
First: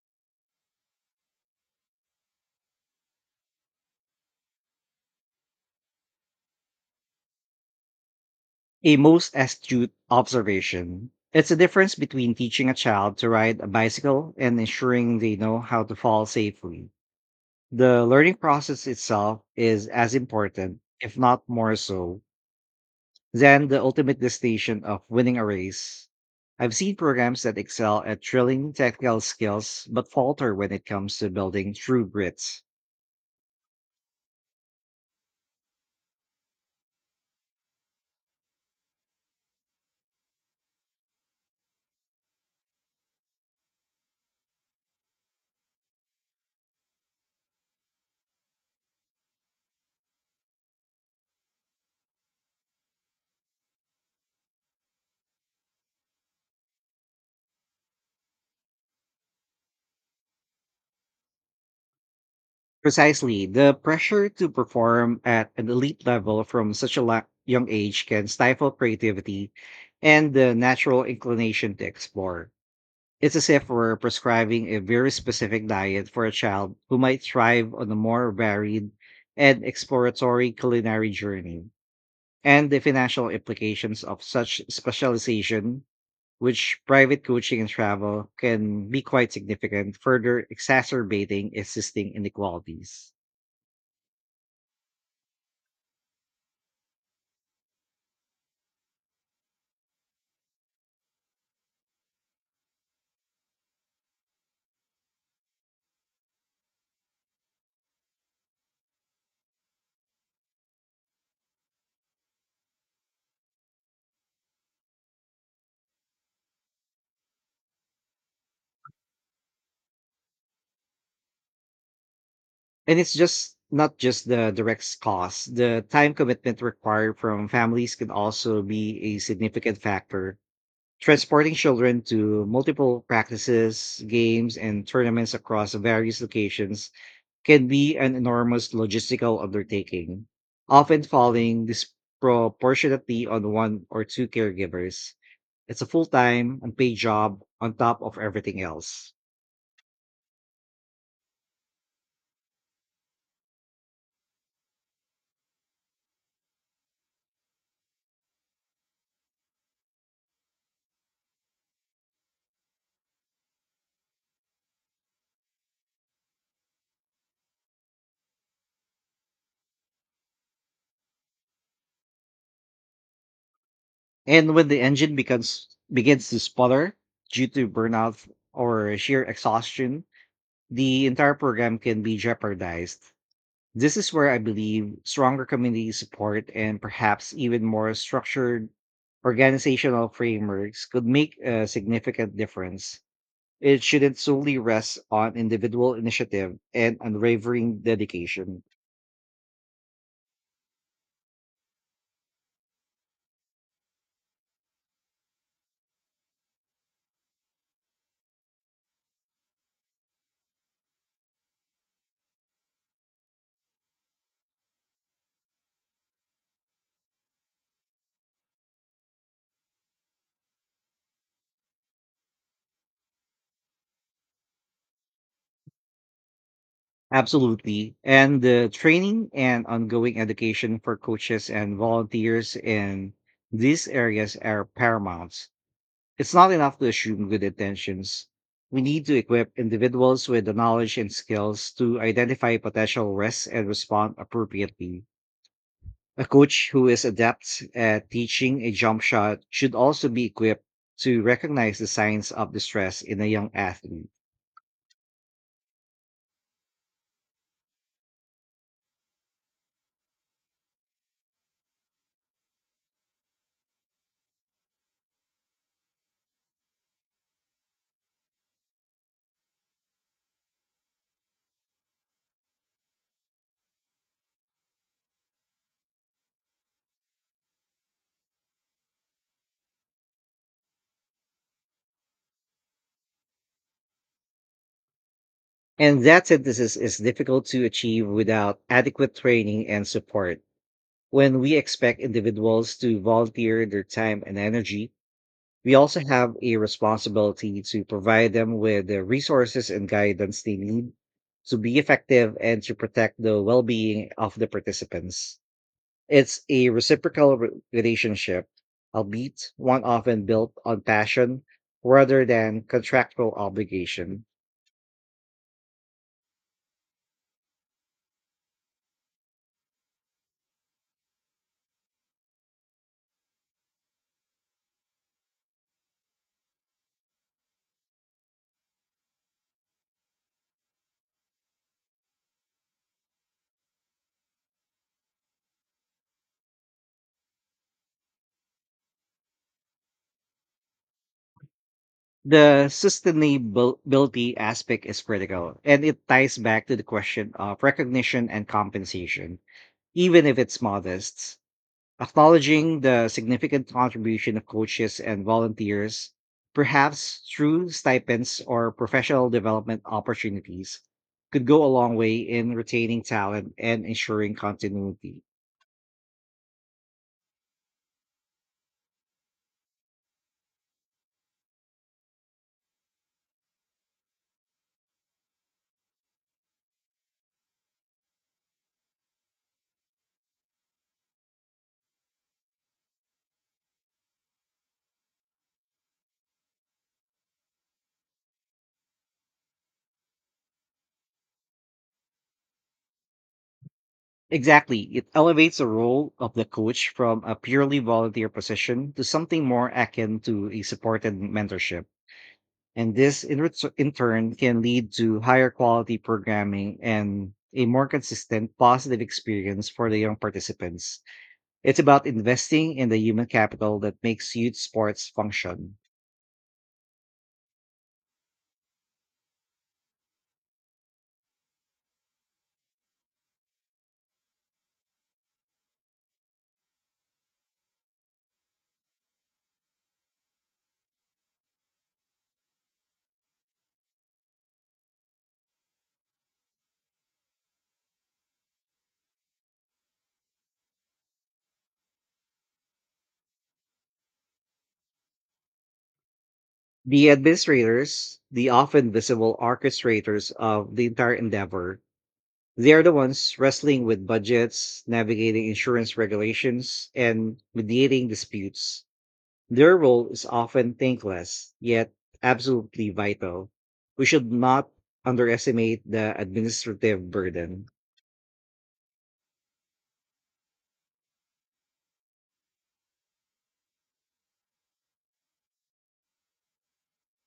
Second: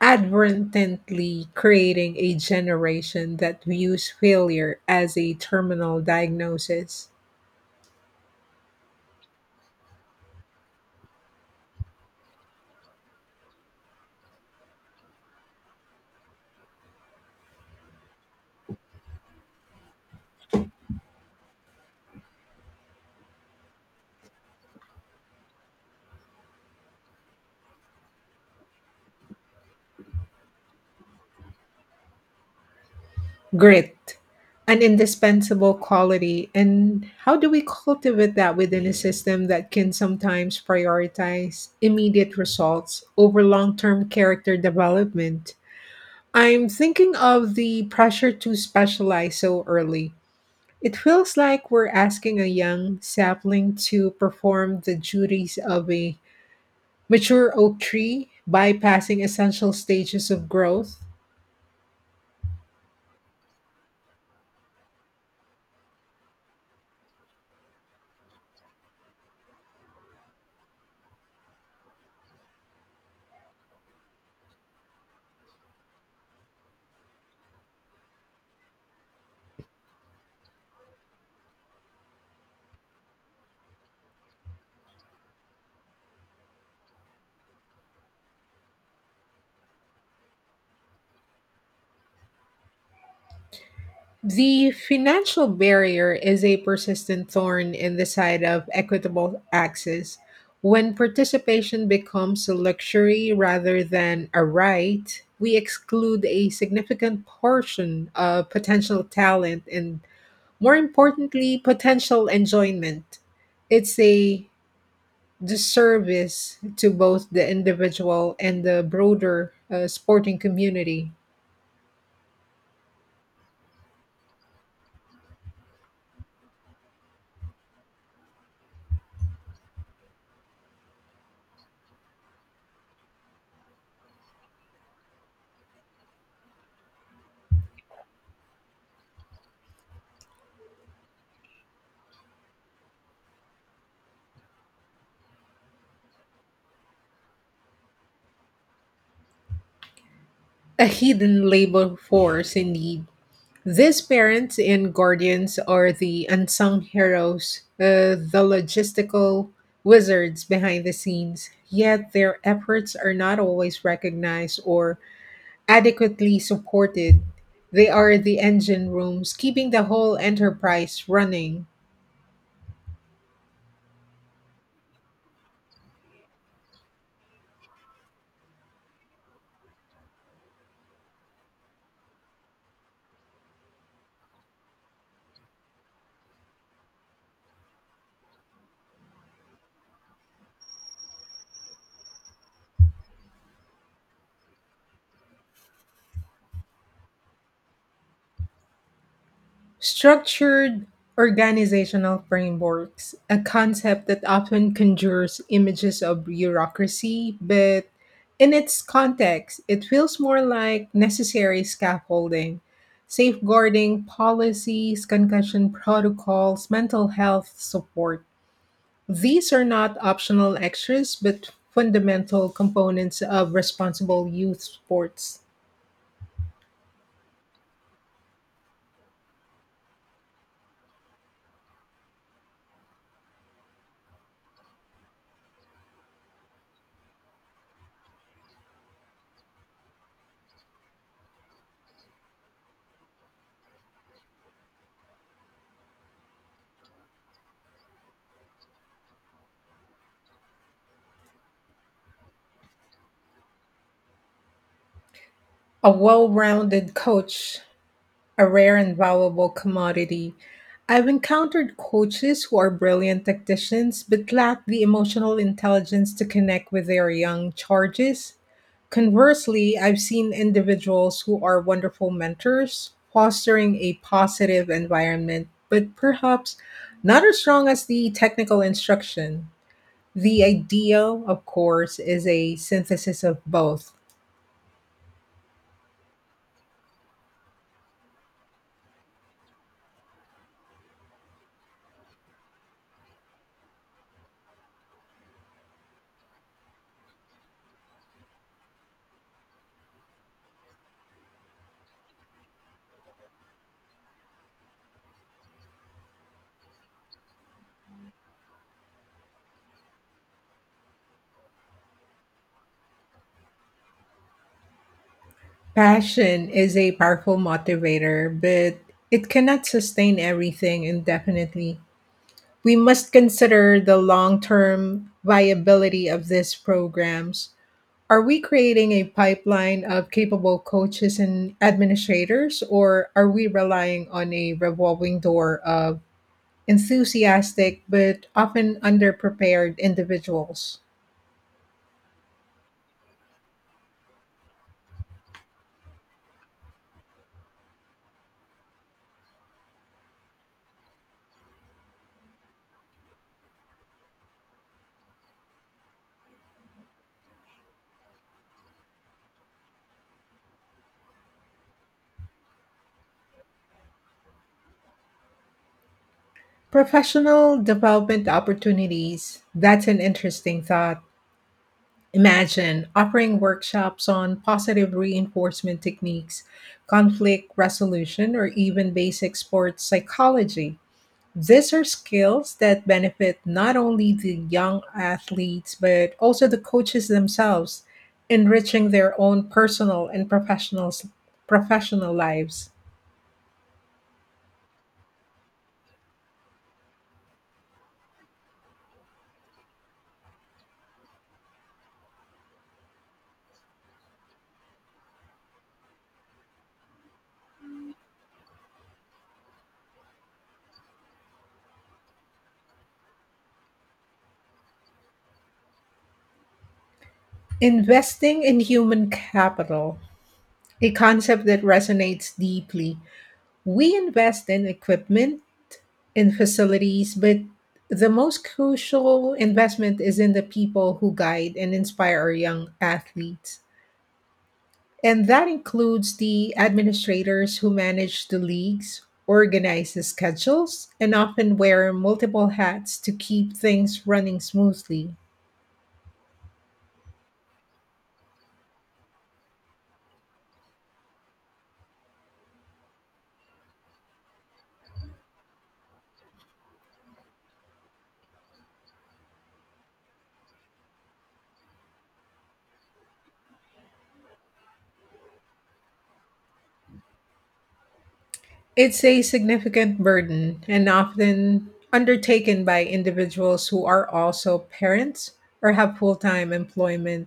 inadvertently creating a generation that views failure as a terminal diagnosis?
A most astute observation. It's a difference between teaching a child to ride a bicycle and ensuring they know how to fall safely. The learning process itself is as important, if not more so, than the ultimate destination of winning a race. I've seen programs that excel at drilling technical skills but falter when it comes to building true grit.
Grit, an indispensable quality, and how do we cultivate that within a system that can sometimes prioritize immediate results over long term character development? I'm thinking of the pressure to specialize so early. It feels like we're asking a young sapling to perform the duties of a mature oak tree, bypassing essential stages of growth.
Precisely, the pressure to perform at an elite level from young age can stifle creativity and the natural inclination to explore. It's as if we're prescribing a very specific diet for a child who might thrive on a more varied and exploratory culinary journey. And the financial implications of such specialization, which private coaching and travel can be quite significant, further exacerbating existing inequalities.
The financial barrier is a persistent thorn in the side of equitable access. When participation becomes a luxury rather than a right, we exclude a significant portion of potential talent and, more importantly, potential enjoyment. It's a disservice to both the individual and the broader sporting community.
And it's just not just the direct cost, the time commitment required from families can also be a significant factor transporting children to multiple practices, games, and tournaments across various locations can be an enormous logistical undertaking, often falling disproportionately on one or two caregivers. It's a full time, unpaid job on top of everything else.
A hidden labor force, indeed. These parents and guardians are the unsung heroes, the logistical wizards behind the scenes, yet their efforts are not always recognized or adequately supported. They are the engine rooms keeping the whole enterprise running.
And when the engine becomes begins to sputter due to burnout or sheer exhaustion, the entire program can be jeopardized. This is where I believe stronger community support and perhaps even more structured organizational frameworks could make a significant difference. It shouldn't solely rest on individual initiative and unwavering dedication.
Structured organizational frameworks, a concept that often conjures images of bureaucracy, but in its context, it feels more like necessary scaffolding, safeguarding policies, concussion protocols, mental health support. These are not optional extras, but fundamental components of responsible youth sports.
Absolutely. And the training and ongoing education for coaches and volunteers in these areas are paramount. It's not enough to assume good intentions. We need to equip individuals with the knowledge and skills to identify potential risks and respond appropriately. A coach who is adept at teaching a jump shot should also be equipped to recognize the signs of distress in a young athlete.
A well rounded coach, a rare and valuable commodity. I've encountered coaches who are brilliant tacticians but lack the emotional intelligence to connect with their young charges. Conversely, I've seen individuals who are wonderful mentors, fostering a positive environment, but perhaps not as strong as the technical instruction. The idea, of course, is a synthesis of both.
And that synthesis is difficult to achieve without adequate training and support. When we expect individuals to volunteer their time and energy, we also have a responsibility to provide them with the resources and guidance they need to be effective and to protect the well being of the participants. It's a reciprocal relationship, albeit one often built on passion rather than contractual obligation.
Passion is a powerful motivator, but it cannot sustain everything indefinitely. We must consider the long term viability of these programs. Are we creating a pipeline of capable coaches and administrators, or are we relying on a revolving door of enthusiastic but often underprepared individuals?
The sustainability aspect is critical, and it ties back to the question of recognition and compensation, even if it's modest. Acknowledging the significant contribution of coaches and volunteers, perhaps through stipends or professional development opportunities, could go a long way in retaining talent and ensuring continuity.
Professional development opportunities. That's an interesting thought. Imagine offering workshops on positive reinforcement techniques, conflict resolution, or even basic sports psychology. These are skills that benefit not only the young athletes, but also the coaches themselves, enriching their own personal and professional lives.
Exactly. It elevates the role of the coach from a purely volunteer position to something more akin to a supported mentorship. And this, in turn, can lead to higher quality programming and a more consistent positive experience for the young participants. It's about investing in the human capital that makes youth sports function.
Investing in human capital, a concept that resonates deeply. We invest in equipment, in facilities, but the most crucial investment is in the people who guide and inspire our young athletes. And that includes the administrators who manage the leagues, organize the schedules, and often wear multiple hats to keep things running smoothly.
The administrators, the often visible orchestrators of the entire endeavor, they are the ones wrestling with budgets, navigating insurance regulations, and mediating disputes. Their role is often thankless, yet absolutely vital. We should not underestimate the administrative burden.
It's a significant burden and often undertaken by individuals who are also parents or have full time employment.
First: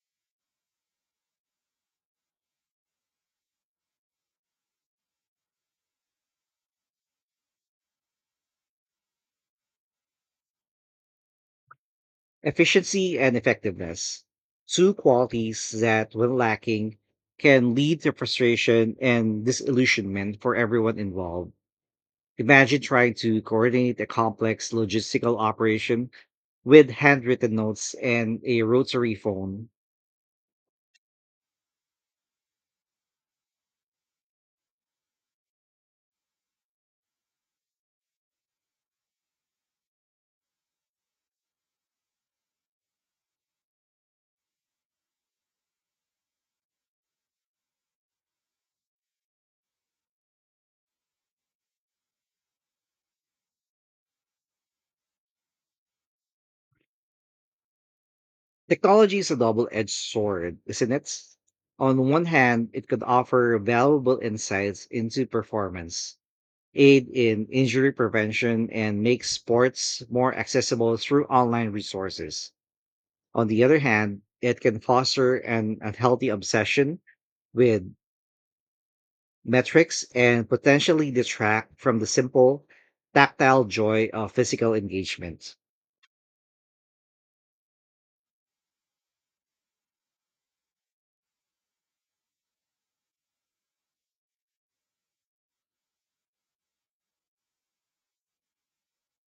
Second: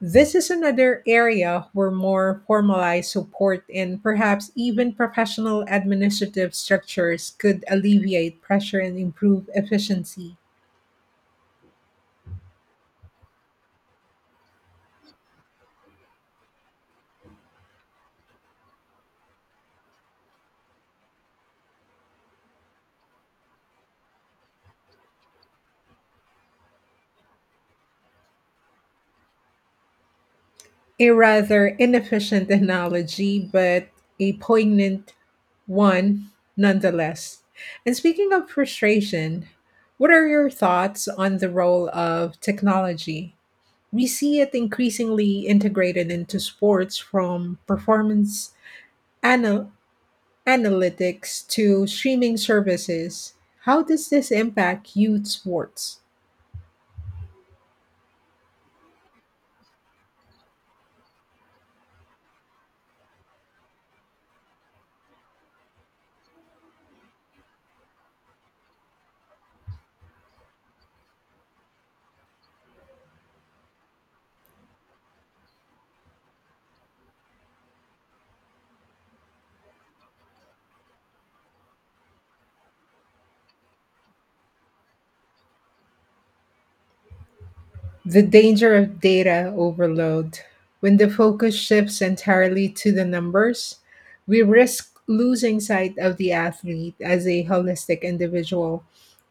This is another area where more formalized support and perhaps even professional administrative structures could alleviate pressure and improve efficiency.
Efficiency and effectiveness, two qualities that, when lacking, can lead to frustration and disillusionment for everyone involved. Imagine trying to coordinate a complex logistical operation with handwritten notes and a rotary phone.
A rather inefficient analogy, but a poignant one nonetheless. And speaking of frustration, what are your thoughts on the role of technology? We see it increasingly integrated into sports, from performance anal- analytics to streaming services. How does this impact youth sports?
Technology is a double edged sword, isn't it? On one hand, it could offer valuable insights into performance, aid in injury prevention, and make sports more accessible through online resources. On the other hand, it can foster an unhealthy obsession with metrics and potentially detract from the simple, tactile joy of physical engagement.
The danger of data overload. When the focus shifts entirely to the numbers, we risk losing sight of the athlete as a holistic individual.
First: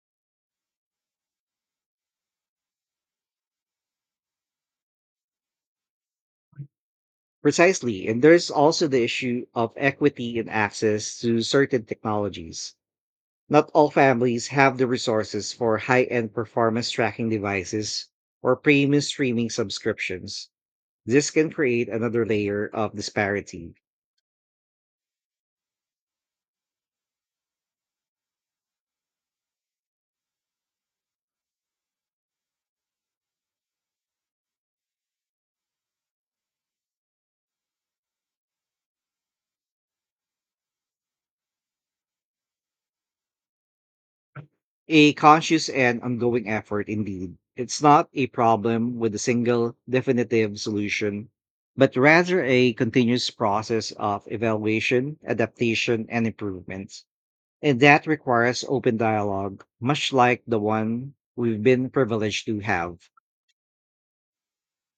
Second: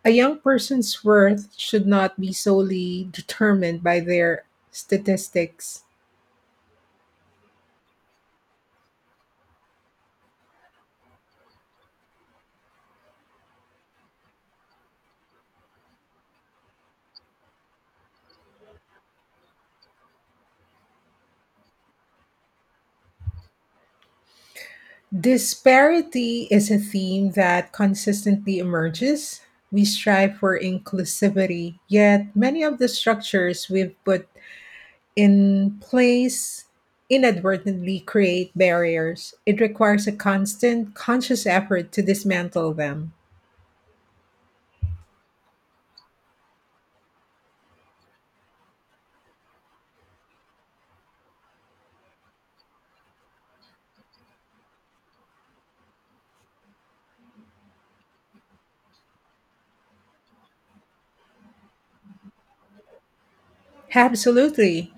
A young person's worth should not be solely determined by their statistics.
Precisely. And there's also the issue of equity and access to certain technologies. Not all families have the resources for high end performance tracking devices or premium streaming subscriptions. This can create another layer of disparity.
Disparity is a theme that consistently emerges. We strive for inclusivity, yet many of the structures we've put in place inadvertently create barriers. It requires a constant, conscious effort to dismantle them.
A conscious and ongoing effort, indeed. It's not a problem with a single definitive solution, but rather a continuous process of evaluation, adaptation, and improvement. And that requires open dialogue, much like the one we've been privileged to have.
Absolutely.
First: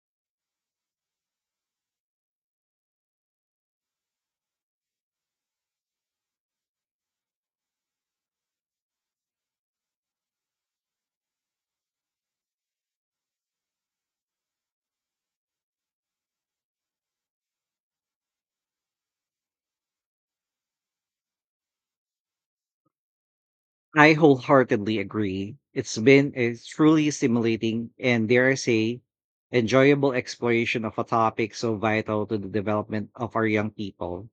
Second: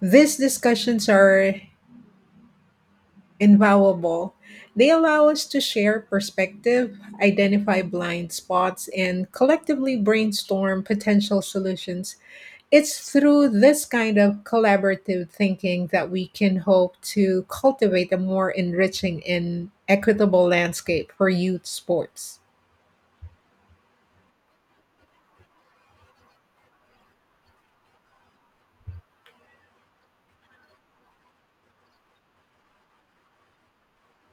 These discussions are invaluable. They allow us to share perspective, identify blind spots, and collectively brainstorm potential solutions. It's through this kind of collaborative thinking that we can hope to cultivate a more enriching and equitable landscape for youth sports.
I wholeheartedly agree. It's been a truly stimulating and, dare I say, enjoyable exploration of a topic so vital to the development of our young people.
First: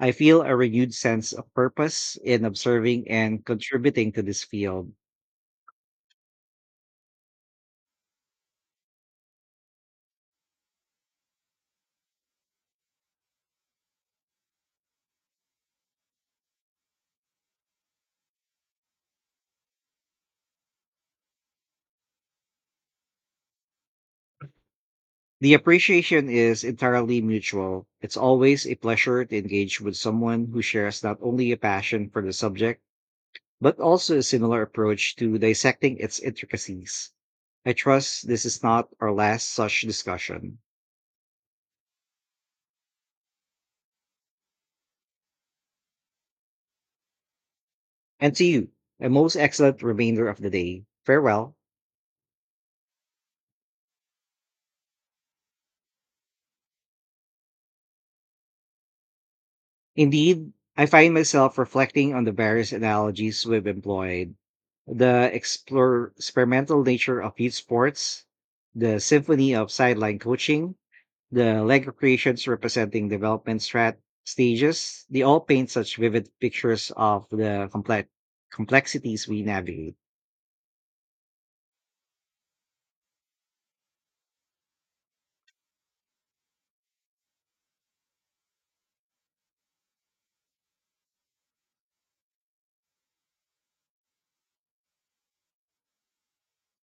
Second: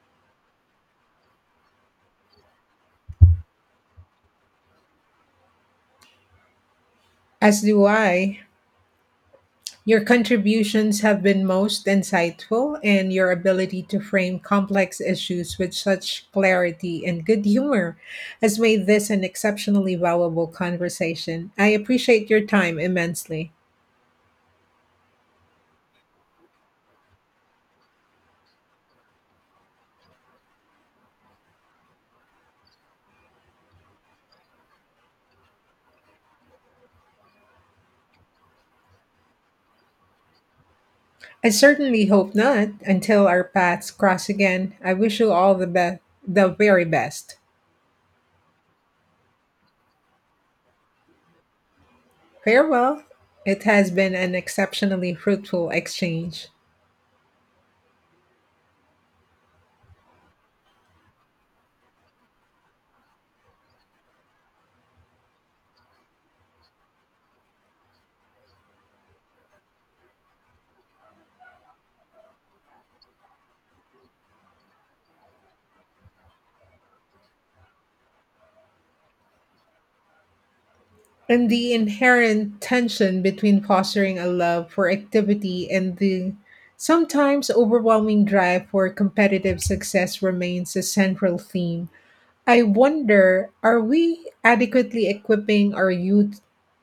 I feel a renewed sense of purpose in observing and contributing to this field.
As do I. Your contributions have been most insightful, and your ability to frame complex issues with such clarity and good humor has made this an exceptionally valuable conversation. I appreciate your time immensely.
The appreciation is entirely mutual. It's always a pleasure to engage with someone who shares not only a passion for the subject, but also a similar approach to dissecting its intricacies. I trust this is not our last such discussion.
I certainly hope not. Until our paths cross again, I wish you all the best, the very best.
And to you, a most excellent remainder of the day. Farewell.
Farewell. It has been an exceptionally fruitful exchange.
Indeed, I find myself reflecting on the various analogies we've employed, experimental nature of youth sports, the symphony of sideline coaching, the Lego creations representing development strat- stages. They all paint such vivid pictures of the complexities we navigate.
And the inherent tension between fostering a love for activity and the sometimes overwhelming drive for competitive success remains a central theme. I wonder, are we adequately equipping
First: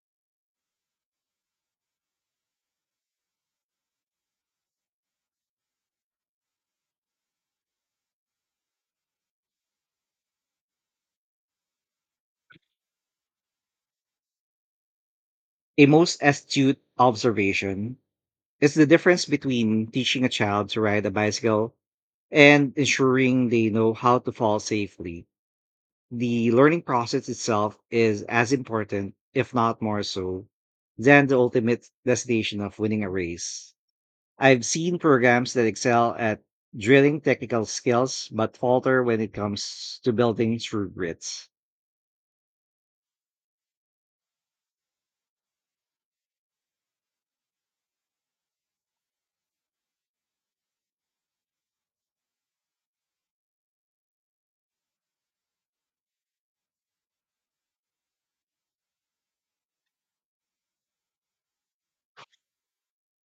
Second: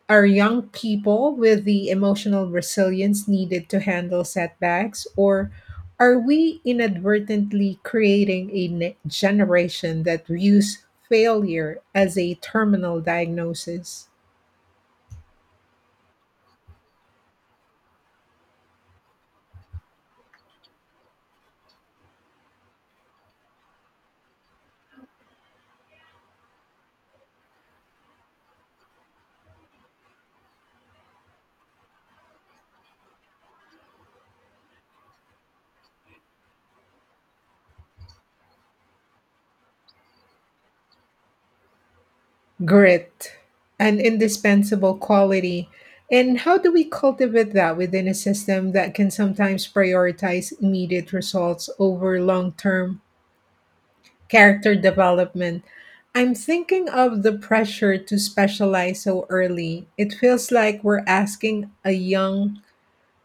our young people with the emotional resilience needed to handle setbacks? Or are we inadvertently creating a generation that views failure as a terminal diagnosis?
A most astute observation is the difference between teaching a child to ride a bicycle and ensuring they know how to fall safely. The learning process itself is as important, if not more so, than the ultimate destination of winning a race. I've seen programs that excel at drilling technical skills but falter when it comes to building true grit.
Grit, an indispensable quality. And how do we cultivate that within a system that can sometimes prioritize immediate results over long term character development? I'm thinking of the pressure to specialize so early. It feels like we're asking a young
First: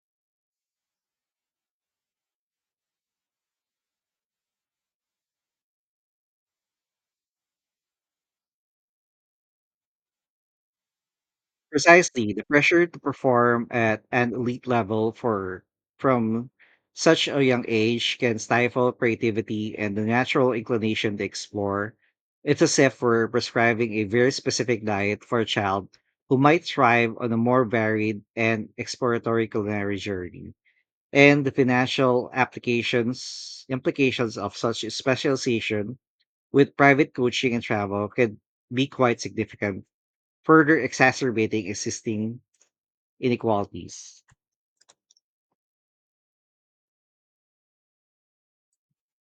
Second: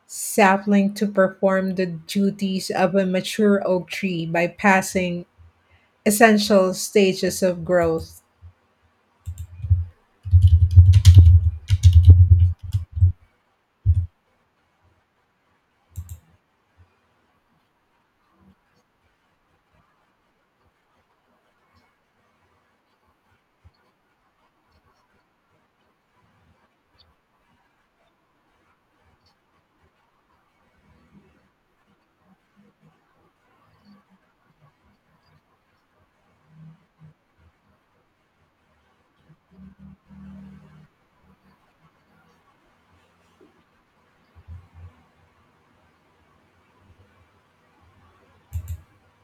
sapling to perform the duties of a mature oak tree, by passing essential stages of growth.
Precisely, the pressure to perform at an elite level for from such a young age can stifle creativity and the natural inclination to explore. It's as if we're prescribing a very specific diet for a child who might thrive on a more varied and exploratory culinary journey. And the financial applications implications of such specialization with private coaching and travel can be quite significant, further exacerbating existing inequalities.